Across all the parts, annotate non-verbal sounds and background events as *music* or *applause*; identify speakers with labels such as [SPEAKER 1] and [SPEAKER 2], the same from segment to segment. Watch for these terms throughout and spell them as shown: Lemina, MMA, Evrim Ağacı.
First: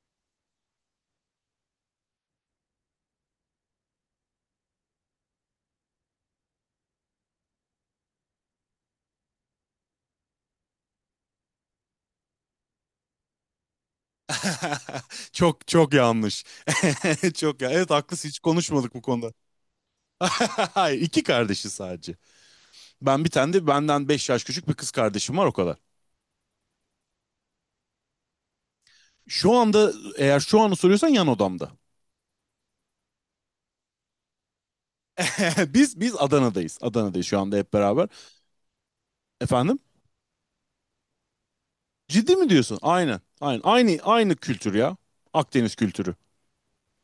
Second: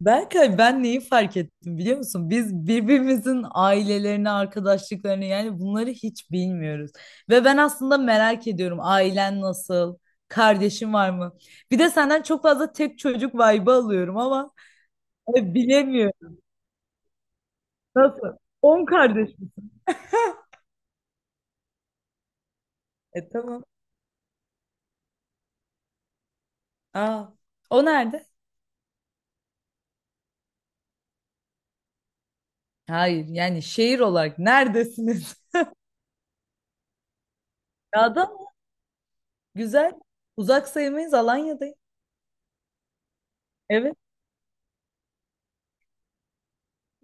[SPEAKER 1] Berkay ben neyi fark ettim biliyor musun? Biz birbirimizin ailelerini, arkadaşlıklarını yani bunları hiç bilmiyoruz. Ve ben aslında merak ediyorum ailen nasıl, kardeşin var mı? Bir de senden çok fazla tek çocuk vibe'ı alıyorum ama
[SPEAKER 2] *laughs* Çok çok
[SPEAKER 1] bilemiyorum.
[SPEAKER 2] yanlış. *laughs* Çok ya. Evet, haklısın,
[SPEAKER 1] Nasıl?
[SPEAKER 2] hiç
[SPEAKER 1] 10
[SPEAKER 2] konuşmadık bu konuda.
[SPEAKER 1] kardeş mi?
[SPEAKER 2] *laughs* Hayır, iki kardeşi sadece.
[SPEAKER 1] E
[SPEAKER 2] Ben bir tane
[SPEAKER 1] tamam.
[SPEAKER 2] de benden 5 yaş küçük bir kız kardeşim var, o kadar.
[SPEAKER 1] Aa, o nerede?
[SPEAKER 2] Şu anda, eğer şu anı soruyorsan, yan odamda.
[SPEAKER 1] Hayır yani şehir olarak neredesiniz? *laughs*
[SPEAKER 2] *laughs* Biz Adana'dayız. Adana'dayız şu anda hep beraber.
[SPEAKER 1] Ya da
[SPEAKER 2] Efendim?
[SPEAKER 1] güzel. Uzak sayılmayız Alanya'dayım.
[SPEAKER 2] Ciddi mi diyorsun? Aynen. Aynen.
[SPEAKER 1] Evet.
[SPEAKER 2] Aynı kültür ya. Akdeniz kültürü.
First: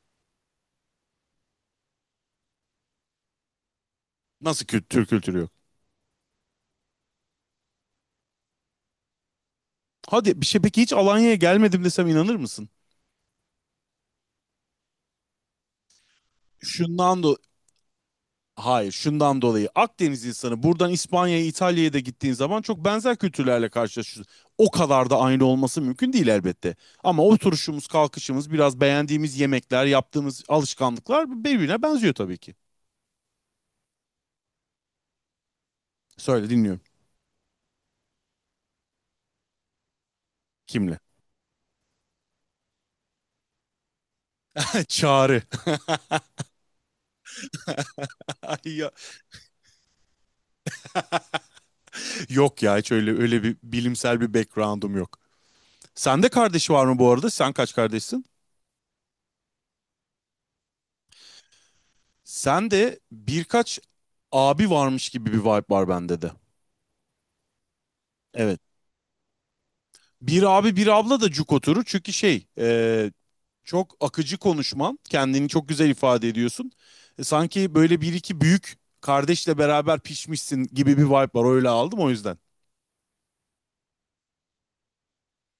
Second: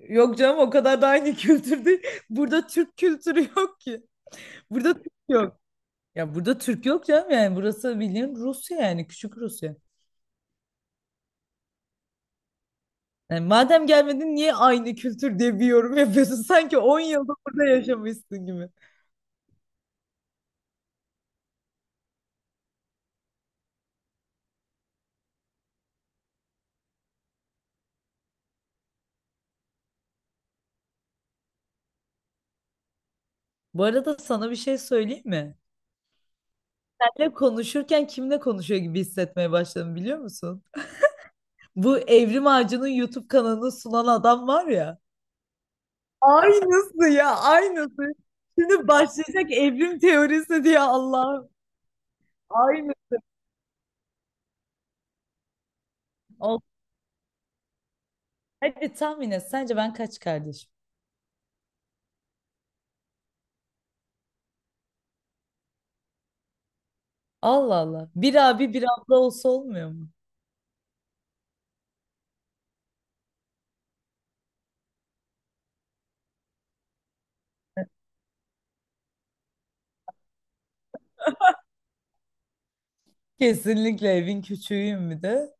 [SPEAKER 1] Yok canım o kadar da aynı kültür değil. *laughs* Burada Türk kültürü yok ki.
[SPEAKER 2] Nasıl
[SPEAKER 1] Burada
[SPEAKER 2] Türk
[SPEAKER 1] Türk
[SPEAKER 2] kültürü yok?
[SPEAKER 1] yok. Ya burada Türk yok canım yani burası bildiğin Rusya yani küçük Rusya.
[SPEAKER 2] Hadi bir şey, peki hiç Alanya'ya gelmedim desem inanır mısın?
[SPEAKER 1] Yani madem gelmedin niye aynı kültür diye bir yorum yapıyorsun? *laughs* Sanki 10
[SPEAKER 2] Şundan da
[SPEAKER 1] yılda burada yaşamışsın gibi.
[SPEAKER 2] Hayır, şundan dolayı Akdeniz insanı buradan İspanya'ya, İtalya'ya da gittiğin zaman çok benzer kültürlerle karşılaşıyorsun. O kadar da aynı olması mümkün değil elbette. Ama oturuşumuz, kalkışımız, biraz beğendiğimiz yemekler, yaptığımız alışkanlıklar birbirine benziyor tabii ki.
[SPEAKER 1] Bu arada sana bir şey söyleyeyim mi?
[SPEAKER 2] Söyle, dinliyorum.
[SPEAKER 1] Senle konuşurken kimle konuşuyor gibi hissetmeye başladım biliyor musun?
[SPEAKER 2] Kimle?
[SPEAKER 1] Bu Evrim Ağacı'nın YouTube kanalını sunan adam var
[SPEAKER 2] *laughs*
[SPEAKER 1] ya.
[SPEAKER 2] Çağrı.
[SPEAKER 1] Aynısı ya aynısı.
[SPEAKER 2] *laughs* Ay ya,
[SPEAKER 1] Şimdi başlayacak evrim teorisi diye Allah'ım.
[SPEAKER 2] yok ya, hiç
[SPEAKER 1] Aynı.
[SPEAKER 2] öyle bir bilimsel bir background'um yok. Sende
[SPEAKER 1] Ol-
[SPEAKER 2] kardeş var mı bu arada? Sen kaç kardeşsin?
[SPEAKER 1] Hadi tahmin et. Sence ben kaç kardeşim?
[SPEAKER 2] Sende birkaç abi varmış gibi bir vibe var bende de.
[SPEAKER 1] Allah Allah. Bir
[SPEAKER 2] Evet.
[SPEAKER 1] abi bir abla olsa olmuyor mu?
[SPEAKER 2] Bir abi bir abla da cuk oturur. Çünkü çok akıcı konuşman. Kendini çok güzel ifade ediyorsun. Sanki böyle bir iki büyük kardeşle beraber pişmişsin gibi bir vibe var. Öyle aldım o yüzden.
[SPEAKER 1] Kesinlikle evin küçüğüyüm bir de.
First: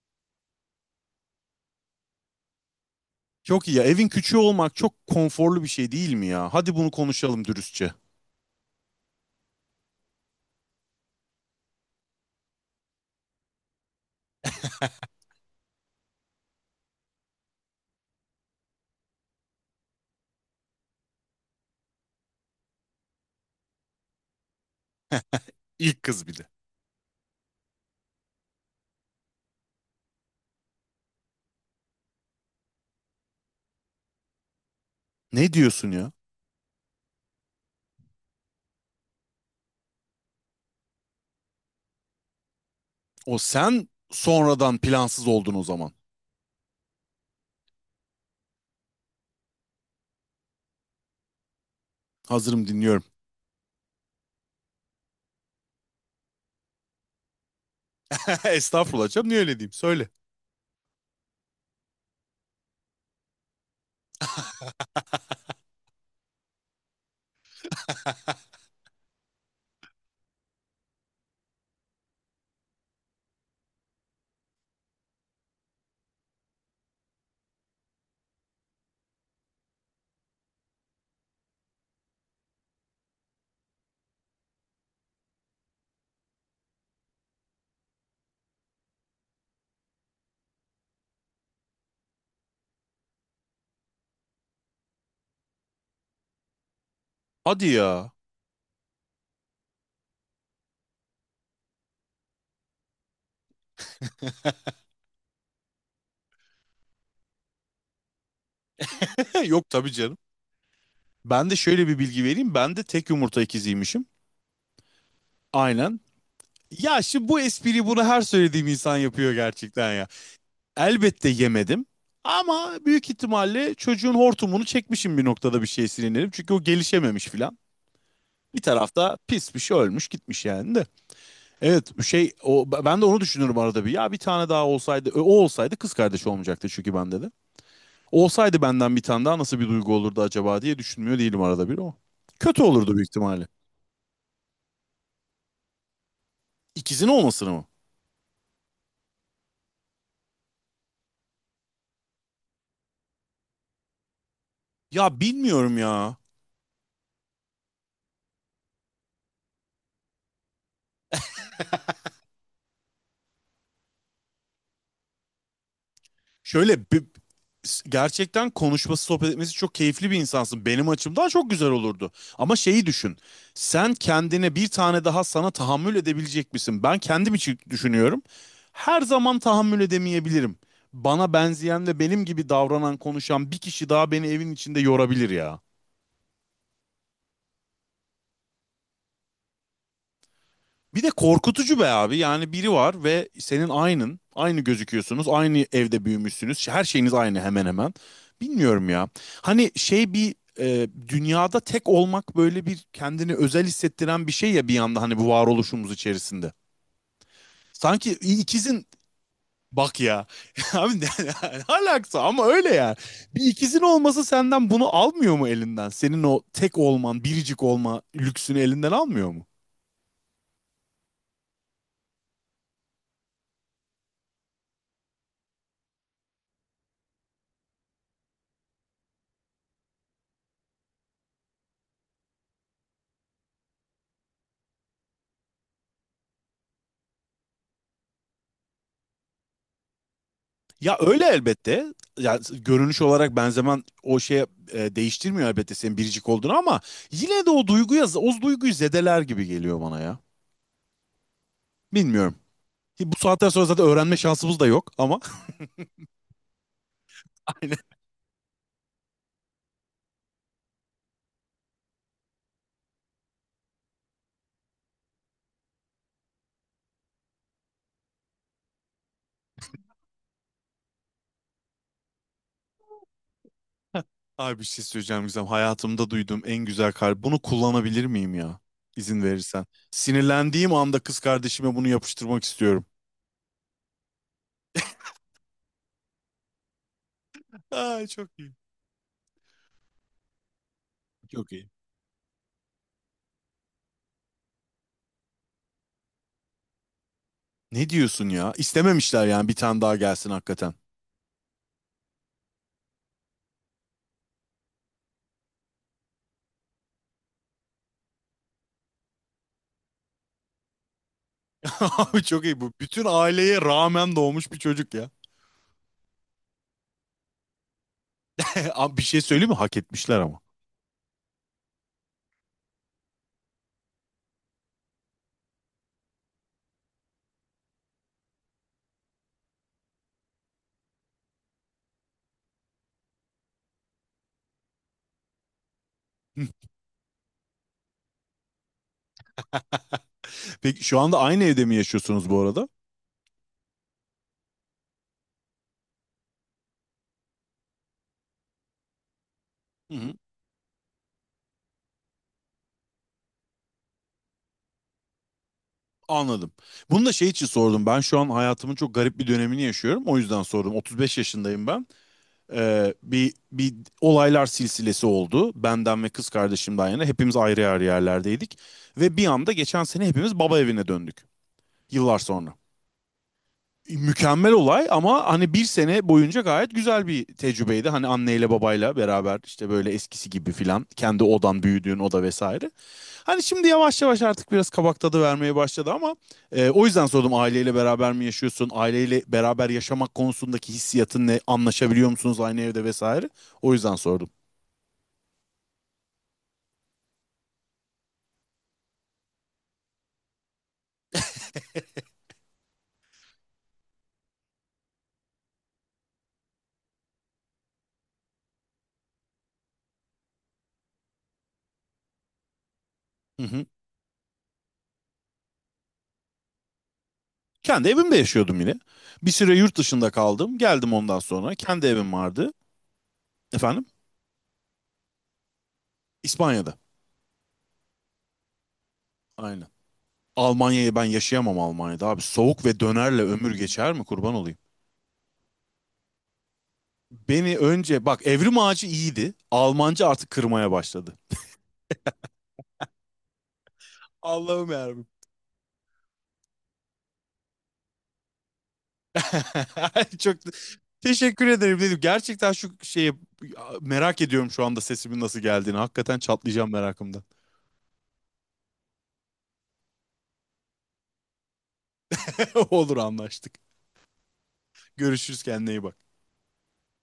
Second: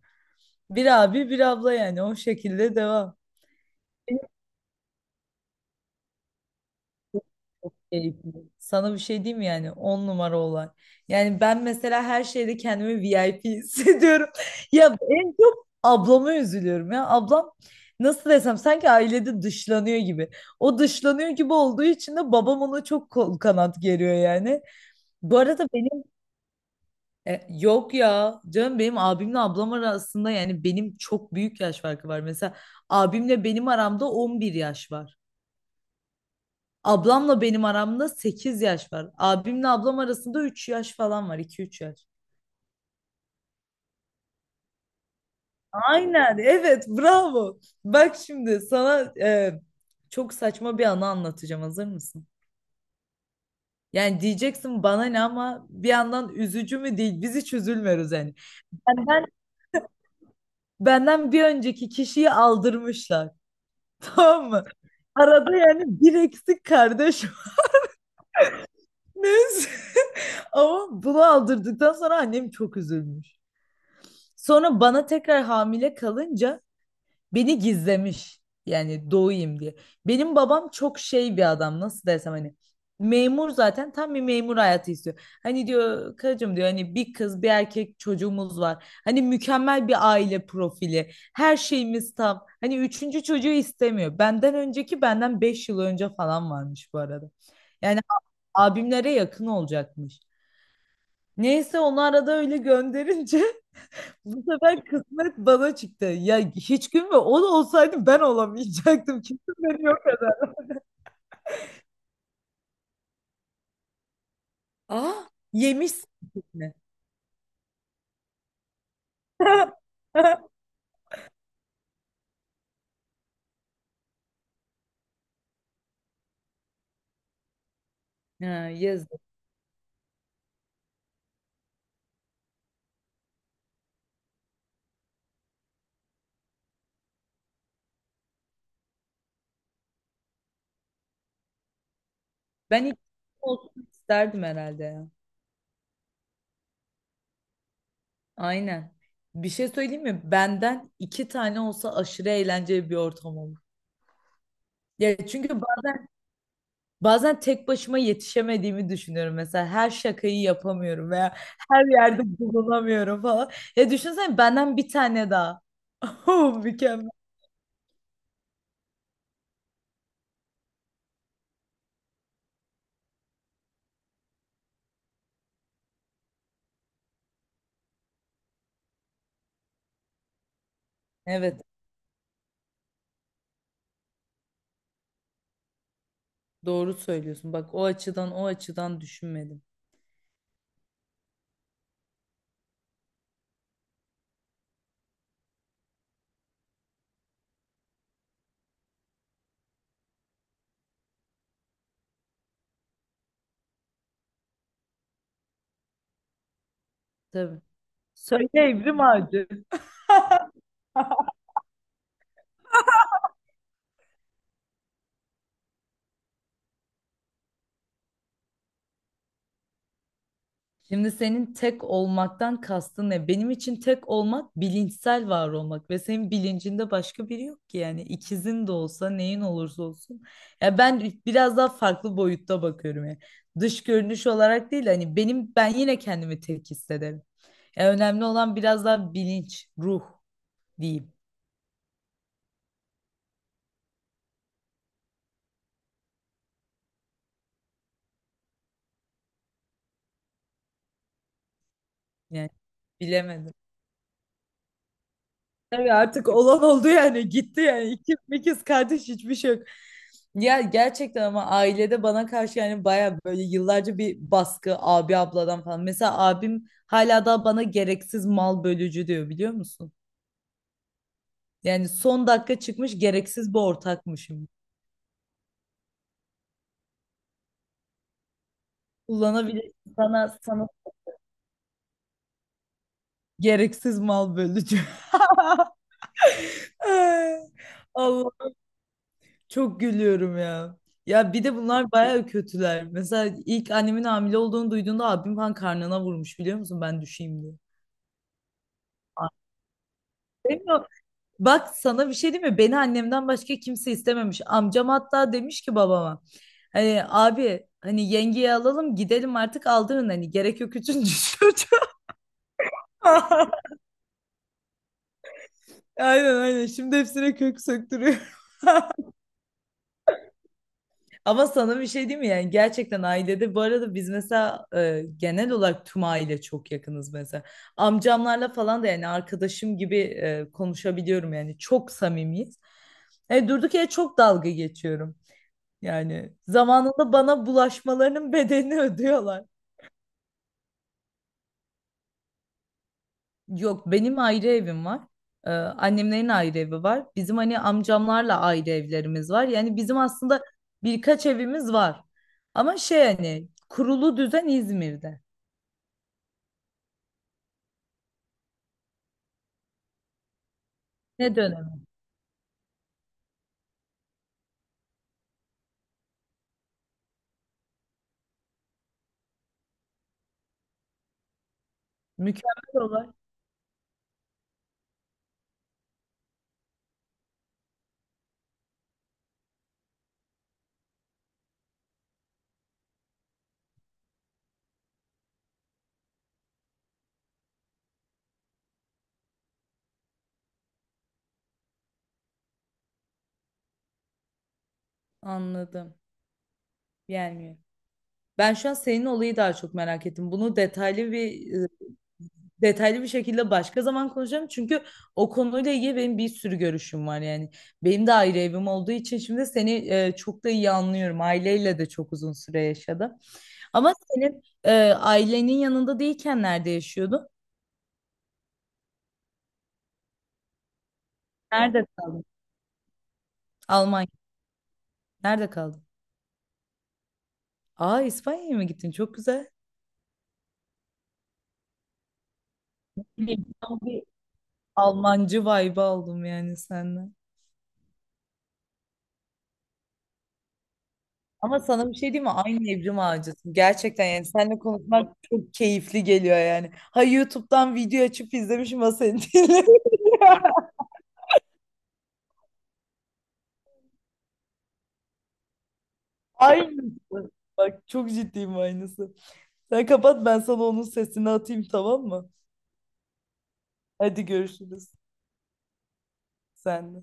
[SPEAKER 1] Bir abi bir abla yani o şekilde devam.
[SPEAKER 2] Çok iyi ya. Evin küçüğü olmak çok konforlu bir şey değil mi ya? Hadi bunu konuşalım dürüstçe.
[SPEAKER 1] Keyifli. Sana bir şey diyeyim mi yani 10 numara olay. Yani ben mesela her şeyde kendimi VIP hissediyorum. *laughs* Ya en çok ablama üzülüyorum ya. Ablam nasıl desem sanki ailede dışlanıyor gibi. O dışlanıyor gibi olduğu için de babam ona çok kol kanat geriyor yani. Bu arada
[SPEAKER 2] İlk
[SPEAKER 1] benim
[SPEAKER 2] kız bir de.
[SPEAKER 1] yok ya canım benim abimle ablam arasında yani benim çok büyük yaş farkı var. Mesela abimle benim aramda 11 yaş var.
[SPEAKER 2] Ne diyorsun ya?
[SPEAKER 1] Ablamla benim aramda 8 yaş var. Abimle ablam arasında 3 yaş falan var. 2 üç yaş.
[SPEAKER 2] O sen sonradan plansız oldun o zaman.
[SPEAKER 1] Aynen. Evet. Bravo. Bak şimdi sana çok saçma bir anı anlatacağım. Hazır mısın?
[SPEAKER 2] Hazırım, dinliyorum.
[SPEAKER 1] Yani diyeceksin bana ne ama bir yandan üzücü mü değil. Biz hiç üzülmüyoruz yani.
[SPEAKER 2] *laughs* Estağfurullah
[SPEAKER 1] Benden,
[SPEAKER 2] canım, niye öyle diyeyim, söyle.
[SPEAKER 1] benden bir önceki kişiyi aldırmışlar. *laughs* Tamam mı? Arada yani bir eksik kardeş var. *laughs* Neyse. *laughs* Ama bunu aldırdıktan sonra annem çok üzülmüş. Sonra bana tekrar hamile kalınca beni gizlemiş. Yani doğayım diye. Benim babam çok şey bir adam nasıl desem hani memur zaten tam bir memur hayatı istiyor. Hani diyor karıcığım diyor hani bir kız bir erkek çocuğumuz var. Hani mükemmel bir aile profili. Her şeyimiz tam. Hani üçüncü çocuğu istemiyor. Benden önceki benden 5 yıl önce falan varmış bu arada.
[SPEAKER 2] Hadi
[SPEAKER 1] Yani
[SPEAKER 2] ya.
[SPEAKER 1] abimlere yakın olacakmış. Neyse onu arada öyle gönderince bu sefer kısmet bana çıktı. Ya hiç gün ve o da olsaydı ben olamayacaktım. *laughs* Kesin
[SPEAKER 2] *laughs* Yok
[SPEAKER 1] beni
[SPEAKER 2] tabii
[SPEAKER 1] yok
[SPEAKER 2] canım.
[SPEAKER 1] eder.
[SPEAKER 2] Ben de şöyle bir bilgi vereyim. Ben de tek yumurta ikiziymişim.
[SPEAKER 1] Aa
[SPEAKER 2] Aynen.
[SPEAKER 1] yemişsin mi?
[SPEAKER 2] Ya şimdi bu espriyi, bunu her söylediğim insan yapıyor gerçekten ya.
[SPEAKER 1] *laughs*
[SPEAKER 2] Elbette yemedim. Ama büyük ihtimalle çocuğun hortumunu çekmişim bir noktada, bir şey sinirlenip. Çünkü o gelişememiş filan. Bir
[SPEAKER 1] Ha,
[SPEAKER 2] tarafta
[SPEAKER 1] yazık.
[SPEAKER 2] pis bir şey ölmüş gitmiş yani de. Evet şey, o, ben de onu düşünürüm arada bir. Ya bir tane daha olsaydı, o olsaydı kız kardeş olmayacaktı çünkü bende de. Olsaydı, benden bir tane daha, nasıl bir duygu olurdu acaba diye düşünmüyor değilim arada bir o. Kötü
[SPEAKER 1] Ben
[SPEAKER 2] olurdu
[SPEAKER 1] ilk
[SPEAKER 2] büyük ihtimalle.
[SPEAKER 1] olsun isterdim herhalde ya.
[SPEAKER 2] İkizin olmasını mı?
[SPEAKER 1] Aynen. Bir şey söyleyeyim mi? Benden iki tane olsa aşırı eğlenceli bir ortam olur. Ya
[SPEAKER 2] Ya
[SPEAKER 1] çünkü
[SPEAKER 2] bilmiyorum
[SPEAKER 1] bazen
[SPEAKER 2] ya.
[SPEAKER 1] bazen tek başıma yetişemediğimi düşünüyorum. Mesela her şakayı yapamıyorum veya her yerde bulunamıyorum falan. Ya düşünsene benden bir tane daha. *laughs* Oh,
[SPEAKER 2] Şöyle bi-
[SPEAKER 1] mükemmel.
[SPEAKER 2] Gerçekten konuşması, sohbet etmesi çok keyifli bir insansın. Benim açımdan çok güzel olurdu. Ama şeyi düşün. Sen, kendine bir tane daha, sana tahammül edebilecek misin? Ben kendim için düşünüyorum. Her zaman tahammül edemeyebilirim. Bana
[SPEAKER 1] Evet,
[SPEAKER 2] benzeyen ve benim gibi davranan, konuşan bir kişi daha beni evin içinde yorabilir ya.
[SPEAKER 1] doğru söylüyorsun. Bak o açıdan o açıdan düşünmedim.
[SPEAKER 2] Bir de korkutucu be abi. Yani biri var ve senin aynın. Aynı gözüküyorsunuz. Aynı evde büyümüşsünüz. Her şeyiniz aynı hemen hemen. Bilmiyorum ya. Hani dünyada tek olmak böyle bir kendini özel hissettiren bir şey ya bir yanda, hani, bu varoluşumuz içerisinde.
[SPEAKER 1] Tabii.
[SPEAKER 2] Sanki
[SPEAKER 1] Söyle
[SPEAKER 2] ikizin
[SPEAKER 1] Evrim Ağacı.
[SPEAKER 2] bak ya. *laughs* Abi ne alakası ama öyle ya. Bir ikizin olması senden bunu almıyor mu elinden? Senin o tek olman, biricik olma lüksünü elinden almıyor mu?
[SPEAKER 1] Şimdi senin tek olmaktan kastın ne? Benim için tek olmak bilinçsel var olmak ve senin bilincinde başka biri yok ki yani ikizin de olsa neyin olursa olsun. Ya ben biraz daha farklı boyutta bakıyorum yani. Dış görünüş olarak değil hani benim ben yine kendimi tek hissederim. Ya önemli olan biraz daha bilinç, ruh
[SPEAKER 2] Ya
[SPEAKER 1] diyeyim.
[SPEAKER 2] öyle elbette. Ya görünüş olarak benzemen o şeye değiştirmiyor elbette senin biricik olduğunu, ama yine de o duyguyu zedeler gibi geliyor bana ya. Bilmiyorum.
[SPEAKER 1] Yani
[SPEAKER 2] Ki bu saatten
[SPEAKER 1] bilemedim.
[SPEAKER 2] sonra zaten öğrenme şansımız da yok ama.
[SPEAKER 1] Tabii artık olan oldu yani
[SPEAKER 2] *laughs*
[SPEAKER 1] gitti
[SPEAKER 2] Aynen.
[SPEAKER 1] yani ikiz mikiz kardeş hiçbir şey yok. Ya gerçekten ama ailede bana karşı yani baya böyle yıllarca bir baskı abi abladan falan. Mesela abim hala da bana gereksiz mal bölücü diyor biliyor musun? Yani son dakika çıkmış gereksiz bir ortakmışım.
[SPEAKER 2] Abi bir şey söyleyeceğim Gizem. Hayatımda duyduğum en güzel kar. Bunu kullanabilir miyim ya? İzin verirsen.
[SPEAKER 1] Kullanabilir sana
[SPEAKER 2] Sinirlendiğim anda kız kardeşime bunu yapıştırmak istiyorum.
[SPEAKER 1] gereksiz mal bölücü. *laughs*
[SPEAKER 2] Ay çok
[SPEAKER 1] Allah.
[SPEAKER 2] iyi.
[SPEAKER 1] Çok gülüyorum ya. Ya bir
[SPEAKER 2] Çok
[SPEAKER 1] de
[SPEAKER 2] iyi.
[SPEAKER 1] bunlar bayağı kötüler. Mesela ilk annemin hamile olduğunu duyduğunda abim falan karnına vurmuş biliyor musun? Ben düşeyim diye.
[SPEAKER 2] Ne diyorsun ya? İstememişler yani bir tane daha gelsin hakikaten.
[SPEAKER 1] Demiyor. Bak sana bir şey diyeyim mi? Beni annemden başka kimse istememiş. Amcam hatta demiş ki babama. Hani abi hani yengeyi alalım gidelim artık aldırın hani gerek yok üçüncü çocuğa.
[SPEAKER 2] *laughs* Abi çok iyi bu. Bütün aileye
[SPEAKER 1] *laughs*
[SPEAKER 2] rağmen doğmuş bir çocuk ya.
[SPEAKER 1] Aynen aynen. Şimdi hepsine kök söktürüyor.
[SPEAKER 2] *laughs* Abi bir şey söyleyeyim mi? Hak etmişler ama.
[SPEAKER 1] Ama sana bir şey diyeyim mi? Yani gerçekten ailede bu arada biz mesela genel olarak tüm aile çok yakınız mesela. Amcamlarla falan da yani arkadaşım gibi konuşabiliyorum yani çok samimiyiz. Durduk yere çok dalga geçiyorum. Yani
[SPEAKER 2] *laughs*
[SPEAKER 1] zamanında bana bulaşmalarının *laughs* bedelini ödüyorlar.
[SPEAKER 2] Peki şu anda aynı evde mi yaşıyorsunuz bu arada?
[SPEAKER 1] Yok benim ayrı evim var. E, annemlerin ayrı evi var. Bizim hani amcamlarla ayrı evlerimiz var. Yani
[SPEAKER 2] Hı
[SPEAKER 1] bizim
[SPEAKER 2] hı.
[SPEAKER 1] aslında birkaç evimiz var. Ama şey hani kurulu düzen İzmir'de.
[SPEAKER 2] Anladım. Bunu da şey için sordum. Ben şu an hayatımın çok garip bir dönemini yaşıyorum. O yüzden sordum. 35
[SPEAKER 1] Ne
[SPEAKER 2] yaşındayım
[SPEAKER 1] dönemi?
[SPEAKER 2] ben. Bir olaylar silsilesi oldu. Benden ve kız kardeşimden yana hepimiz ayrı ayrı yerlerdeydik. Ve bir anda geçen sene hepimiz baba evine döndük. Yıllar sonra.
[SPEAKER 1] Mükemmel olay.
[SPEAKER 2] Mükemmel olay ama hani bir sene boyunca gayet güzel bir tecrübeydi. Hani anneyle babayla beraber işte böyle eskisi gibi filan, kendi odan, büyüdüğün oda vesaire. Hani şimdi yavaş yavaş artık biraz kabak tadı vermeye başladı ama o yüzden sordum, aileyle beraber mi yaşıyorsun? Aileyle beraber yaşamak konusundaki hissiyatın ne? Anlaşabiliyor musunuz aynı evde vesaire? O yüzden sordum.
[SPEAKER 1] Anladım. Gelmiyor. Ben şu an senin olayı daha çok merak ettim. Bunu detaylı bir şekilde başka zaman konuşacağım. Çünkü o konuyla ilgili benim bir sürü görüşüm var yani. Benim de ayrı evim olduğu için şimdi seni çok da iyi anlıyorum. Aileyle de çok uzun süre yaşadım.
[SPEAKER 2] Hı hı.
[SPEAKER 1] Ama senin ailenin yanında değilken nerede yaşıyordun?
[SPEAKER 2] Kendi evimde yaşıyordum yine. Bir süre yurt dışında kaldım. Geldim ondan sonra. Kendi
[SPEAKER 1] Nerede
[SPEAKER 2] evim
[SPEAKER 1] kaldın?
[SPEAKER 2] vardı. Efendim?
[SPEAKER 1] Almanya. Nerede kaldın?
[SPEAKER 2] İspanya'da.
[SPEAKER 1] Aa İspanya'ya mı gittin? Çok güzel.
[SPEAKER 2] Aynen. Almanya'yı ben yaşayamam, Almanya'da abi. Soğuk ve dönerle ömür geçer
[SPEAKER 1] Bilmiyorum.
[SPEAKER 2] mi, kurban olayım?
[SPEAKER 1] Almancı vibe aldım yani senden.
[SPEAKER 2] Beni önce bak Evrim Ağacı iyiydi. Almanca artık kırmaya başladı.
[SPEAKER 1] Ama sana bir şey diyeyim mi? Aynı Evrim Ağacısın. Gerçekten yani seninle
[SPEAKER 2] Allah'ım yarabbim.
[SPEAKER 1] konuşmak çok keyifli geliyor yani. Ha YouTube'dan video açıp izlemişim ha seni dinliyorum.
[SPEAKER 2] *laughs* Çok
[SPEAKER 1] *laughs*
[SPEAKER 2] teşekkür ederim dedim. Gerçekten şu şeyi merak ediyorum şu anda, sesimin nasıl geldiğini. Hakikaten çatlayacağım merakımdan.
[SPEAKER 1] Aynısı. Bak çok ciddiyim aynısı. Sen kapat ben sana onun sesini atayım tamam mı?
[SPEAKER 2] *laughs* Olur, anlaştık.
[SPEAKER 1] Hadi görüşürüz.
[SPEAKER 2] Görüşürüz, kendine iyi bak.
[SPEAKER 1] Sen de.